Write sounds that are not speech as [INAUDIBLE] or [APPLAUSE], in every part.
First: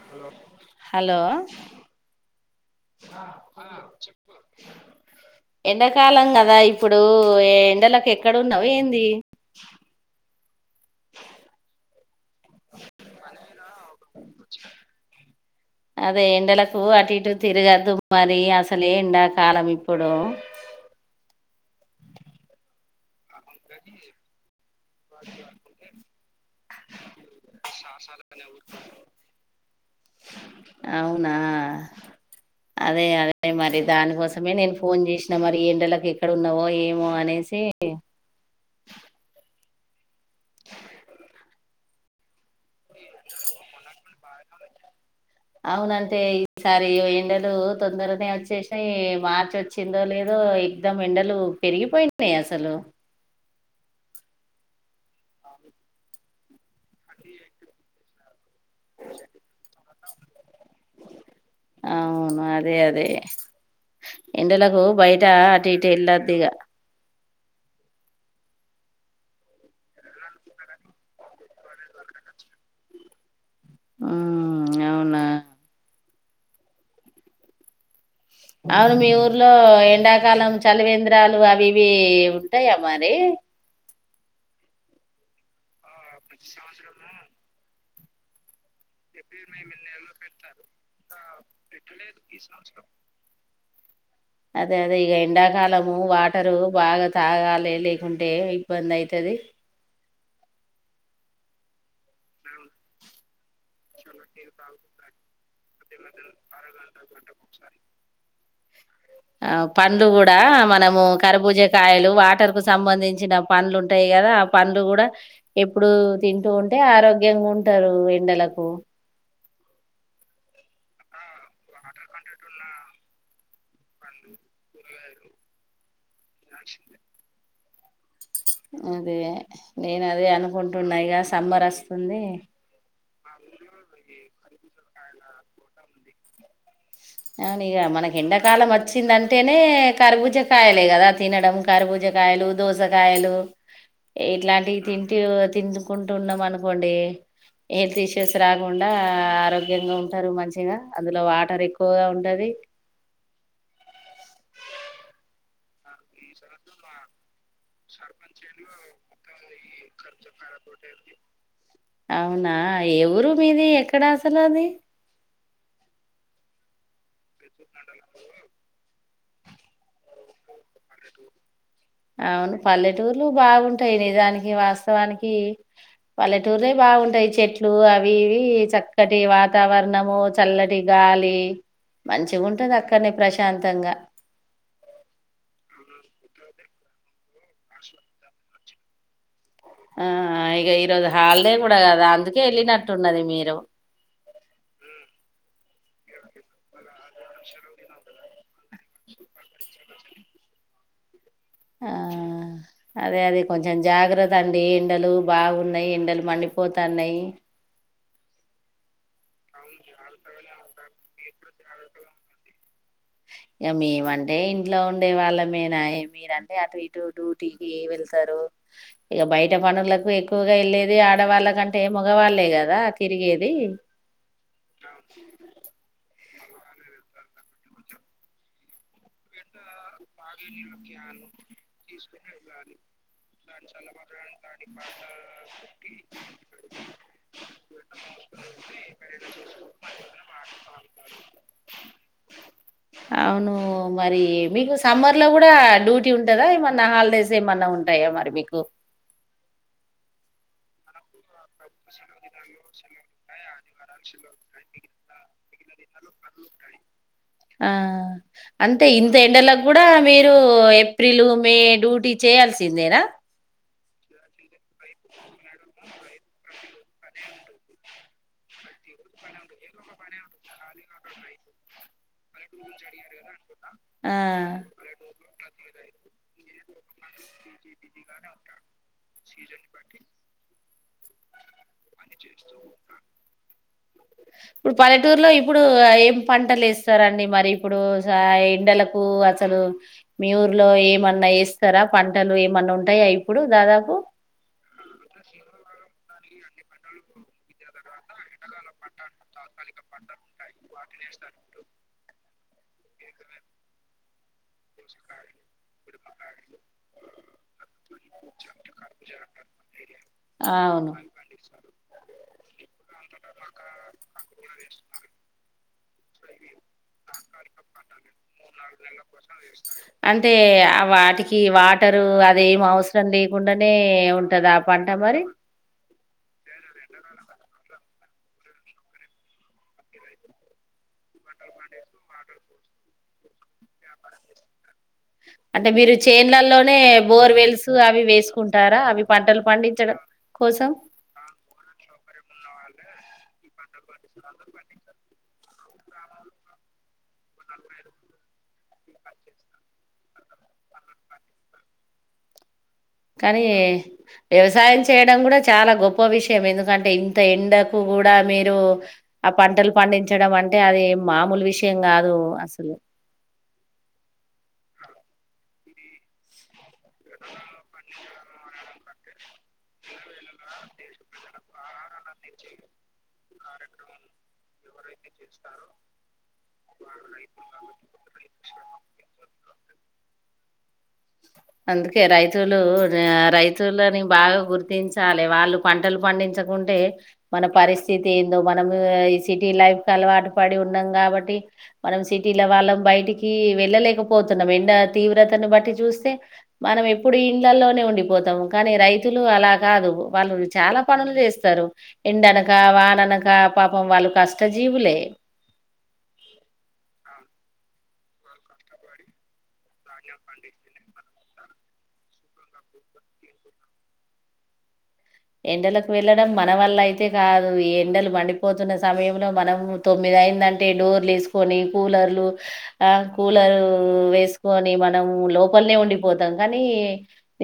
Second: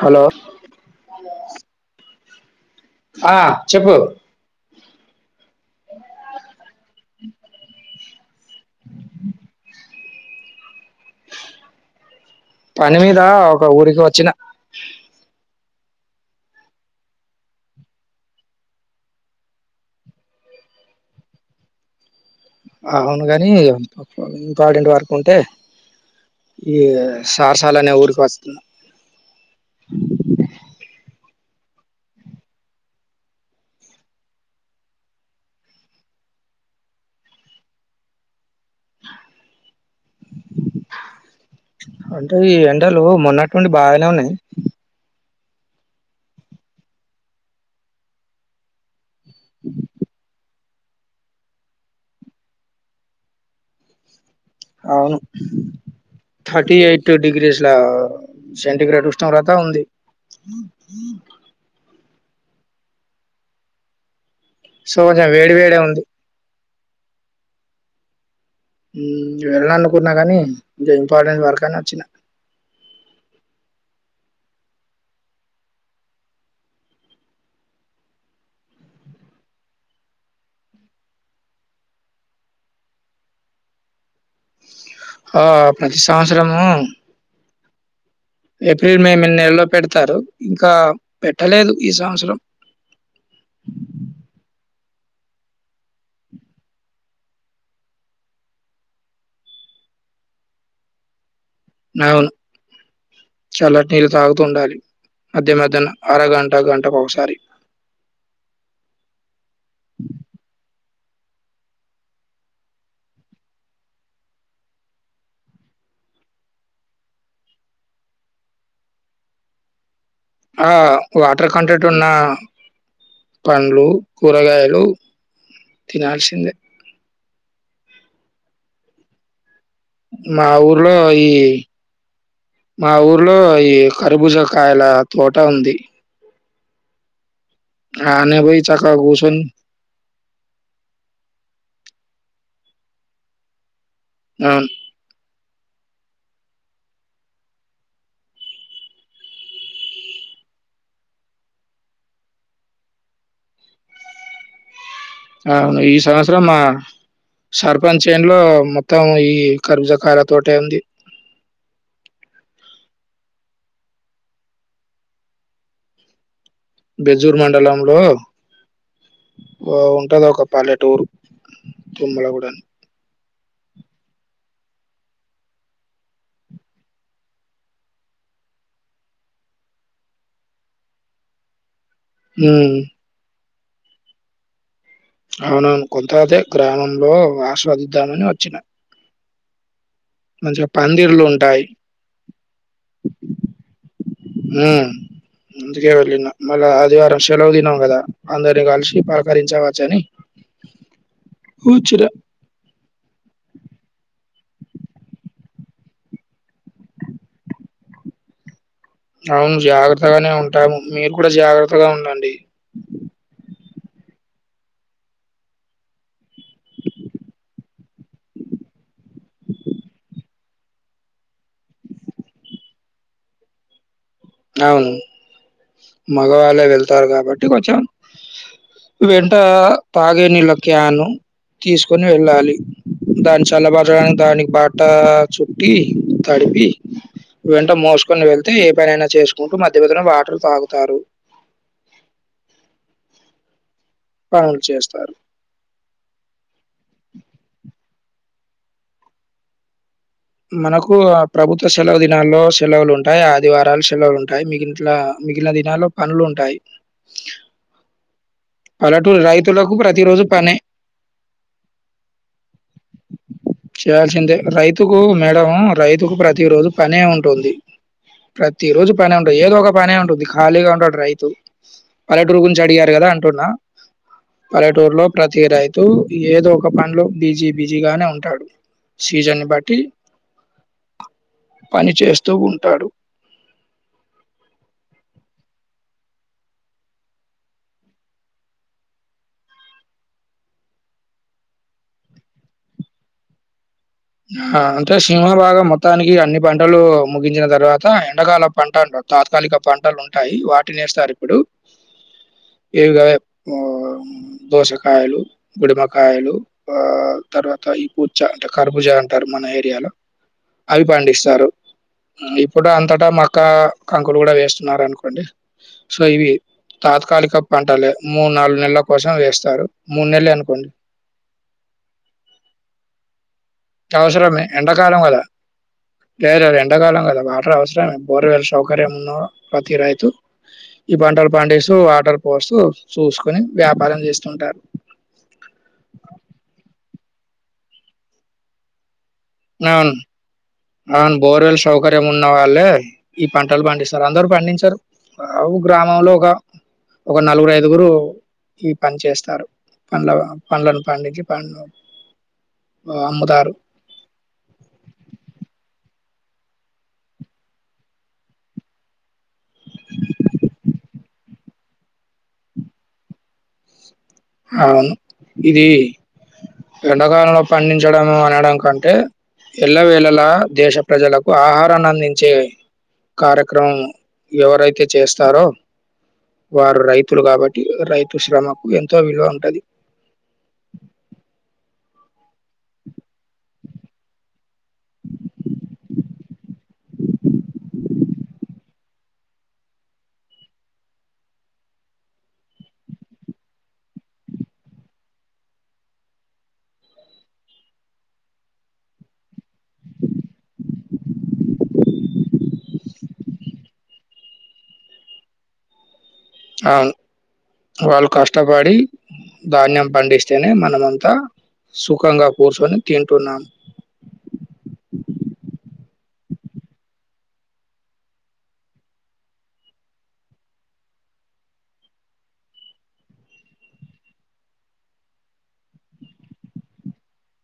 Hello hello ఆ చెప్పు చెప్ప ఎండాకాలం కదా ఇప్పుడు ఎండలకు ఎక్కడ ఉన్నావు ఏంది పని మీద ఒక ఊరికి వచ్చిన అదే ఎండలకు అటు ఇటు తిరగదు మరి అసలేండాకాలం ఇప్పుడు అవునుగాని ఎంత ఇంపాటింటి వరకు ఉంటే ఈ సారసాలనే ఊరికి వస్తున్నా అవునా అదే అదే మరి దానికోసమే నేను ఫోన్ చేసిన మరి ఎండకి ఎక్కడ ఉన్నావో ఏమో అనే స అంటే ఈ ఎంటలు మొన్నటువండి బాగానే ఉన్నాయి అవునంటే ఈసారి ఎండలు తొందరనే వచ్చేసి మార్చ వచ్చిందో లేదో ఎదం ఎండలు పెరిగిపోయినాయి అసలు అవును థర్టీ ఎయిట్ డిగ్రీస్లా సెంటిగ్రేడ్ ఉష్ణ్రత ఉంది అవును అదే అదే ఎండలకు సో బయట కొంచెం వేడి అటు వేడే ఇటు ఉంది యెళ్ళొదిగా ఉమ్ యెళ్ళాల అనుకున్నా గానీ ఇంకా ఇంపార్టెంట్ వర్క్ అని వచ్చిన [INAUDIBLE] ఉమ్ అవునా అవును మీ ఊర్లో ఎండాకాలం చలివేంద్రాలు అవి ఇవి ఉంటాయా మరి ఆ ప్రతి సంవత్సరము ఏప్రిల్ మే మ నెలలో పెడతారు ఇంకా పెట్టలేదు ఈ సంవత్సరం అదే అదే ఇగ ఎండాకాలము వాటరు బాగా తాగాలి లేకుంటే ఇబ్బంది అయితది అవును చల్లటి నీళ్ళు తాగుతు ఉండాలి మధ్య మధ్యన అరగంట గంటకు ఒకసారి [INAUDIBLE] ఆ పండ్లు గూడా మనము కరుబూజ కాయలు వాటర్ కు సంబంధించిన పండ్లు ఉంటాయి గదా గదా ఆ పండ్లు గూడా ఎప్పుడు తింటూ ఉంటే ఆరోగ్యంగా ఉంటరు ఎండలకు ఆ వాటర్ కంటెంట్ ఉన్నా పండ్లు కూరగాయలు తినాల్సిందే అదే నేన్ అదే మా ఊర్లో అనుకుంటున్నా ఇగ ఈ సమ్మర్ వస్తుంది మా ఊర్లో ఈ కరుబూజ కాయల తోట ఉంది అవును ఇగ మనకి ఆనే పోయి ఎండాకాలం చక్కగా కూర్చొని వచ్చిందంటేనే కరుబూజ కాయాలే గదా తినడం కరుబూజ కాయలు దోసకాయలు అవును ఇట్లాంటివి తి తినుకుంటా ఉన్నాం అనుకోండి హెల్త్ ఇష్యూస్ రాకుండా ఆరోగ్యంగా ఉంటారు మంచిగా అందులో వాటర్ ఎక్ ఎక్కువ ఉంటది అవును ఈ సంవత్సరం మా సర్పంచ్ చేన్ లో మొత్తం ఈ కరుబూజ కాయ అవునా ఏ వూరు మీది ఎక్కడ అసలు అది బెజ్జూర్ మండలంలో ఉంటది ఒక పల్లెటూరు తుమ్మలగూడ అవును అని పల్లెటూర్లు బాగుంటాయి నిజానికి వాస్తవానికి పల్లెటూర్లే బాగుంటాయి చెట్లు అవి ఇవి చక్కటి వాతావరణము చల్లటి గాలి గాలి మంచిగుంటది ఉమ్, అక్కడనే ప్రశాంతంగా అవునవును కొంత దే గ్రామంలో ఆస్వాదిద్దామని వచ్చిన ఆ ఇగ మంచిగా ఈరోజు పందిర్లు హాలిడే ఉంటాయి గూడా గదా అందుకే వెళ్ళినట్టున్నది మీరు ఉమ్ అందుకే వెళ్ళిన మళ్ళా ఆదివారం సెలవు దినం గదా అందరిని గల్సి పలకరించవచ్చని ఆ కూచ్చున్న అదే అదే కొంచెం జాగ్రత్త అండి ఎండలు బాగున్నాయి ఎండలు మండిపోతున్నాయి అవును జాగ్రత్తగానే ఉంటాను మీరు గూడా జాగ్రత్తగా ఉండండి [INAUDIBLE] ఇగ మేమంటే ఇంట్లో ఉండే వాళ్ళమేనాయే మీరంటే అటు ఇటు డ్యూటీకి వెళ్తరు ఇగ బయట పనులకు ఎక్కువగా యెళ్ళేది ఆడవాళ్ళకంటే మగవాళ్ళే గదా తిరిగేది [INAUDIBLE] అవును మగవాళ్ళే వెళ్తారు గాబట్టి కొంచెం వెంట తాగే నీళ్ళ క్యాన్ తీసుకొని వెళ్ళాలి దాని చల్లబరచడానికి దానికి బట్ట చుట్టి తడిపి వెంట మోస్ కొని వెళ్తే ఏ పనైనా చేసుకుంటూ మధ్యమధ్యన వాటర్ తాగుతారు ఉమ్ మరి పనులు మీకు చేస్తారు. సమ్మర్ లో గూడా డ్యూటీ ఉంటదా ఏమన్నా హాలిడేస్ ఏమన్నా ఉం టయా మరి మీకు మనకు ప్రభుత్వ సెలవు దినాల్లో సెలవులు ఉంటాయి ఆదివారాలు సెలవులు ఉంటాయి మీకు ఇంట్లా మిగిలిన దినాలలో పనులు ఉంటాయి అంటే ఇంత పల్లెటూరు ఎండలకు రైతులకు గూడా ప్రతిరోజు మీరు పనే. ఏప్రిల్ మే డ్యూటీ చేయాల్సిందేనా చేయాల్సిందే రైతుకు మేడం రైతుకు ప్రతి రోజు పనే ఉంటుంది ప్రతి రోజు పనే ఉంటుంది ఏదో ఒక పనే ఉంటుంది ఖాళీగా ఉండడు రైతు పల్లెటూరు గురించి అడిగారు గదా అ టున్న ఆ పల్లెటూరులో ప్రతి రై తు ఏదో ఒక పనిలో బిజీ బిజీగానే ఉంటాడు సీజన్ బట్టి పని చేస్తూ ఉంటాడు ఇప్పుడు పల్లెటూరులో ఇప్పుడు ఏం పంటలు వేస్తారండి మరి ఇప్పుడు స ఎండలకు అసలు మీ ఊర్లో ఏమన్నా యేస్తారా పంటలు ఏమన్నా ఉంటాయా ఇప్పుడు దాదాపు అంటే సున్నా భాగం మొత్తానికి అన్ని పంటలు ముగించిన తర్వాత ఎడాకాల పంట అంటారు తాత్కాలిక పంటలు ఉంటాయి వాటిని ఏస్తారు ఇప్పుడు ఏవిగావే ఆ దోసకాయలు గుడిమకాయలు ఆ తర్వ త ఈ పూచ అంటే కర్బుజ అంటారు మన ఏరియాలో అవి అవును పండిస్తారు ఇప్పుడు అంతటా మక్క కంకులు కూడా వేస్తున్నారు అనుకోండి సో ఇవి తాత్కాలిక పంటాల మ్మ్ అంటే నెల్లే అనుకోండి. ఆ వాటికి వాటరు అదేం అవసరం లేకుండా నే అవసరమే ఉంటదా ఆ పంట ఎండాకాలం మరి గదా! లేదు అది ఎండకాలం కదా వాటర్ అవసరమే బోర్వేల్ సౌకర్యం ఉన్నా ప్రతి రైతు ఈ పంటలు పండిస్తూ వాటర్ పోస్తూ చూసుకొని వ్యాపారం చేస్తుంటారు అంటే మీరు చేన్లలోనే బోర్వెల్స్ అవి వేసుకుంటారా అవి పంటలు అవును పండించడం కోస్ అవును బోర్వల్ సౌకర్యం ఉన్న వాళ్ళే ఈ పంటలు పండిస్తారు అందరు పండిచరు గ్రామంలో ఒక ఒక నలుగురు ఐదుగురు ఈ పని చేస్తారు పండ్ల పండ్లను పండించి పంను కానీ వ్యవసాయం చేయడం కూడా చాలా గొప్ ప్ప విషయం ఎందుకంటే ఇంత ఎండకు కూడా మీరు ఆ పంటలు పండించడం అంటే అది మామూలు విషయం కాదు అసలు అవును ఇది ఎండాకాలంలో పండించడము చాడం కంటే ఎళ్లవేళలా దేశ ప్రజలకు ఆహారాన్ని అందించే కార్యక్రమం ఎవరైతే చేస్తారో వారు రైతులు కాబట్టి రైతు శ్రమకు ఎంత తో విలువా ఉంటది అందుకే రైతులు ఆ రైతులని బాగా గుర్తించాలి వాళ్ళు పంటలు పండించ చకుంటే మన పరిస్థితి ఏందో మనం ఈ సిటీ లైఫ్ అలవాటు పడి ఉన్నాం కాబట్టి మనం సిటీల వాళ్ళం బయటికి వెళ్ళలేకపోతున్నాం ఎండ తీవ్రతను బట్టి చూస్తే మనం ఎప్పుడు ఇండ్లలోనే ఉండిపోతాము కానీ రైతులు అలా కాదు వాళ్ళు చాలా పనులు చేస్ స్తారు ఎండనక వాననక పాపం వాళ్ళు కష్ట జీవులే ఆవును వాళ్ళు కష్టపడి ధాన్యం పండిస్తేనే మనమ అంతా సుఖంగా కూర్చొని తింటున్నాము [INAUDIBLE] ఎండలకు వెళ్ళడం మన వల్ల అయితే కాదు ఈ ఎండలు మండిపోతున్న సమయంలో మనం తొమ్మిది ది అయ్యిందంటే డోర్లు వేసుకొని కూలర్లు ఆ కూలరు వేసుకొని మనం లోపలనే ఉండిపోతాం కానీ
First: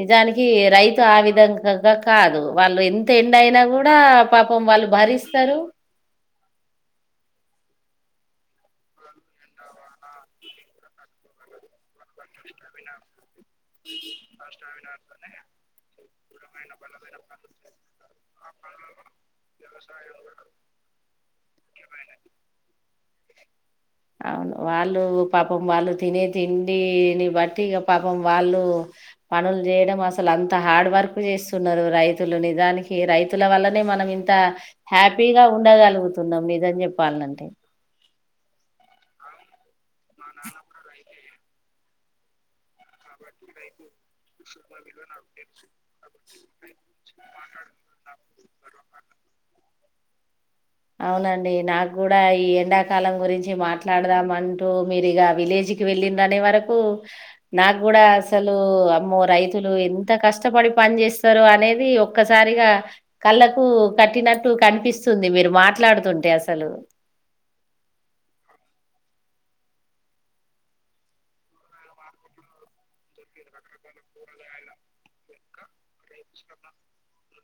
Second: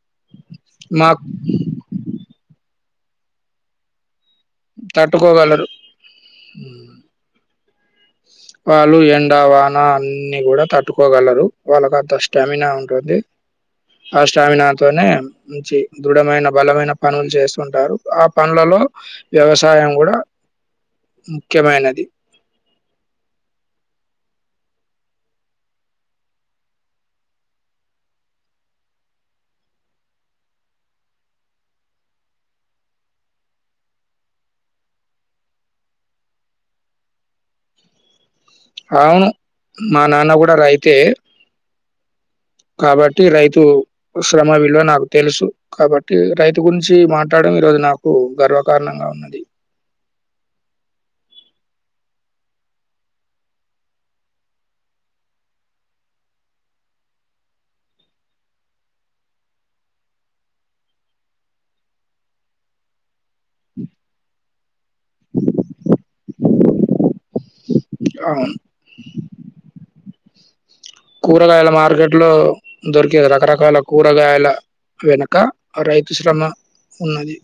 నిజానికి కి రైతు ఆ మాకు విధంగాగా కాదు వాళ్ళు ఎంత ఎండ అయినా కూడా పాపం వాళ్ళు భరిస్తారు మ్మ్ వాళ్ళు ఎండ వాన అన్ని కూడా తట్టుకోగలరు వాళ్ళక అంత స్టామినా ఉంటుంది ఆ స్టామినా తోనే మంచి దృఢమైన బలమైన పనులు చేస్తుంటారు ఆ పనులలో వ్యవసాయం కూడా ముఖ్యమైనది అవును వాళ్ళు పాపం వాళ్ళు తినే తిండిని బట్టి ఇగ పాపం వాళ్ళు పనులు చేయడం అసలు అంత హార్డ్ వర్క్ చేస్తున్నారు రైతులు నిజానికి రైతుల వల్లనే మనం ఇంత హ్యాపీగా ఉండగలుగుతున్నాం నిజం చెప్పాలంటే అవును మా నాన్న కూడా రైతే కాబట్టి రైతు శ్రమ విలువ నాకు తెలుసు కాబట్టి రైతు గురించి మాట మాట్లాడడం ఈ రోజు నాకు గర్వకారణంగా ఉన్నది అవునండి నాకు కూడా ఈ ఎండాకాలం గురించి మాట్లాడదాం అంటూ మీరు ఇగ విలేజ్ వెళ్ళరు అనే వరకు నాకు కూడా అసలు అమ్మో రైతులు ఎంత కష్టపడి పని చేేస్తారు అనేది ఒక్కసారిగా కళ్ళకు కట్టినట్టు కనిపిస్తుంది మీరు మాట కొంటే అసలు అవును కూరగాయల మార్కెట్ లో దొరికేది రకరకాల కూరగాయల వెనుక ఆ రైతు శ్రమ ఉన్నది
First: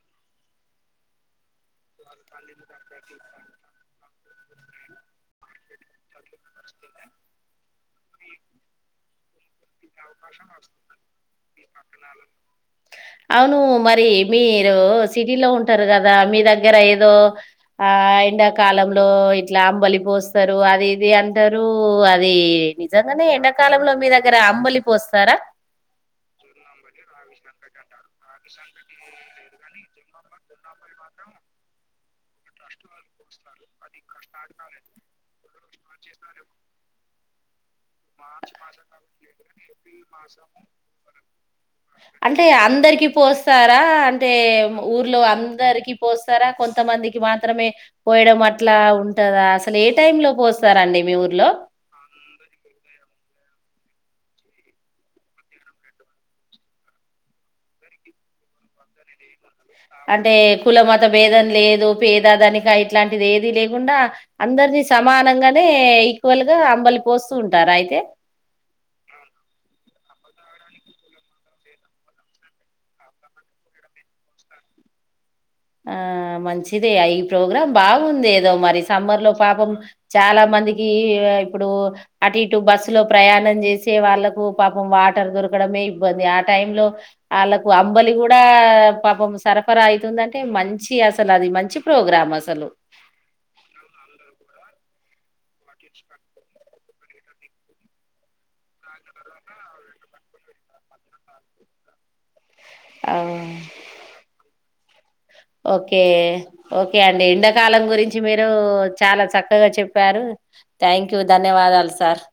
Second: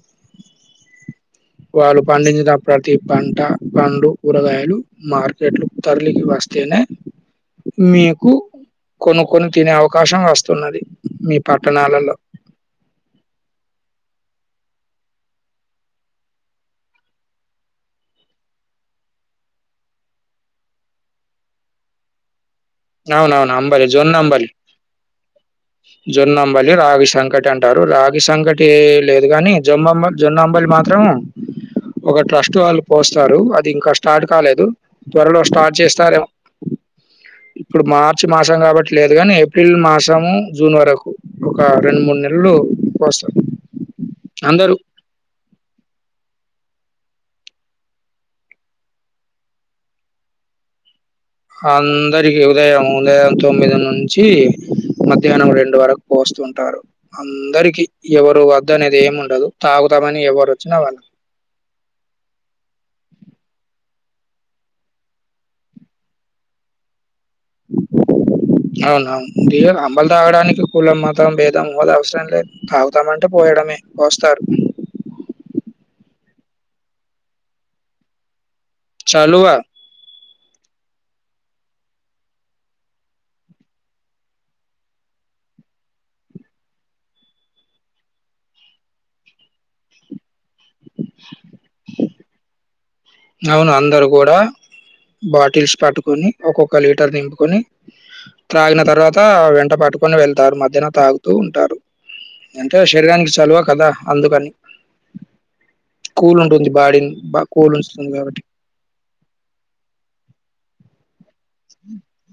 [INAUDIBLE] వాళ్ళు పండించిన ప్రతి పంట పండ్లు కూరగాయలు మార్కెట్లు తరలికి వస్తేనే మీ కు కొనుక్కొని తినే అవ అవకాశం వస్తున్నది మీ పట్టణాలలో అవును. మరి మీరు సిటీ లో ఉంటారు కదా మీ దగ్గర ఏదో ఆ ఎండాకాలాం లో ఇట్లా అంబలి పోస్తారు అది ఇది అంటారు అది నిజంగానే అవునవును అంబలి ఎండాకాలంలో మీ జొన్న దగ్గర అంబలి పోస్తారా? జొన్న అంబలి రాగి సంకటి అంటారు రాగి సంకటి లేదు గాని జో మమ్మ జొన్న అంబలి మాత్రం ఒక ట్రస్ట్ వాళ్ళు పోస్తారు అది ఇంకా స్టార్ట్ కాలేదు త్వరలో స్టార్ట్ చేస్తారేమో ఇప్పుడు మార్చి మాసం కాబట్టి లేదు కానీ ఏప్రిల్ మాసము జూన్ వరకు ఒక రెండు మూడు అంటే నెలలు అందరికి కోస్తారు పోస్తారా అంటే అందరూ ఊర్లో అందరికి పోస్తారా కొంత కొంతమందికి మాత్రమే పోయడం అట్లా ఉంటదా అసలు ఏ టైమ్ లో పోస్తారండి మీ ఊ అందరికి ఉదయం లే ఉదయం తొమ్మిది నుంచి మధ్యాహ్నం రెండు వరకు పోస్తూ ఉంటారు అందరికి ఎవరు వద్ద అనేది ఏమి ఉండదు తాగుతామని అంటే ఎవరు వచ్చినా కుల వాళ్ళు మాత భేదం లేదు పేద ధనిక ఇట్లాంటిది ఏది లేకుండా అందరినీ సమానంగానే ఈక్వల్ గా అంబలి పోస్తూ ఉంటారు అయితే అవునా అవును రీయిల్ అంబాలి తాగడానికి కులం మతం భేదం ఎవ్వల్ అవసరం లేదు తాగుతామంటే పోయడమే పోస్తారు ఆ మంచిదే ఈ ప్రోగ్రాం బాగుంది ఏదో మరి సమ్మర్ లో చలువ పాపం చాలా మందికి ఇప్పుడు అటు ఇటు బస్సు లో ప్రయాణం చేసి వాళ్ళలకు పాపం వాటర్ దొర కడమే ఇబ్బంది ఆ టైం లో వాళ్ళకు అంబలి కూడా పాపం సరఫరా అయితుంది అంటే మంచి అసలు అది మంచి ప్రోగ్రాం అసలు అవును అందరు కూడా బాటిల్స్ పట్టుకొని ఒక్కొక్క లీటర్ నింపుకొని త్రాగిన తరువాత వెంట పట్టుకొని వెళ్తారు మధ్యహన తాగుతూ ఉంటారు అంటే శరీరానికి చలవ కదా అందుకని ఓకే కూల్ ఉంటుంది ఓకే బాడీని అండి బా కూల్ ఎండాకాలం గురిం ఉంచుతుంది రించి కాబట్టి. మీరు చాలా చక్కగా చెప్పారు థ్యాంక్ యూ ధన్యవాదాలు సార్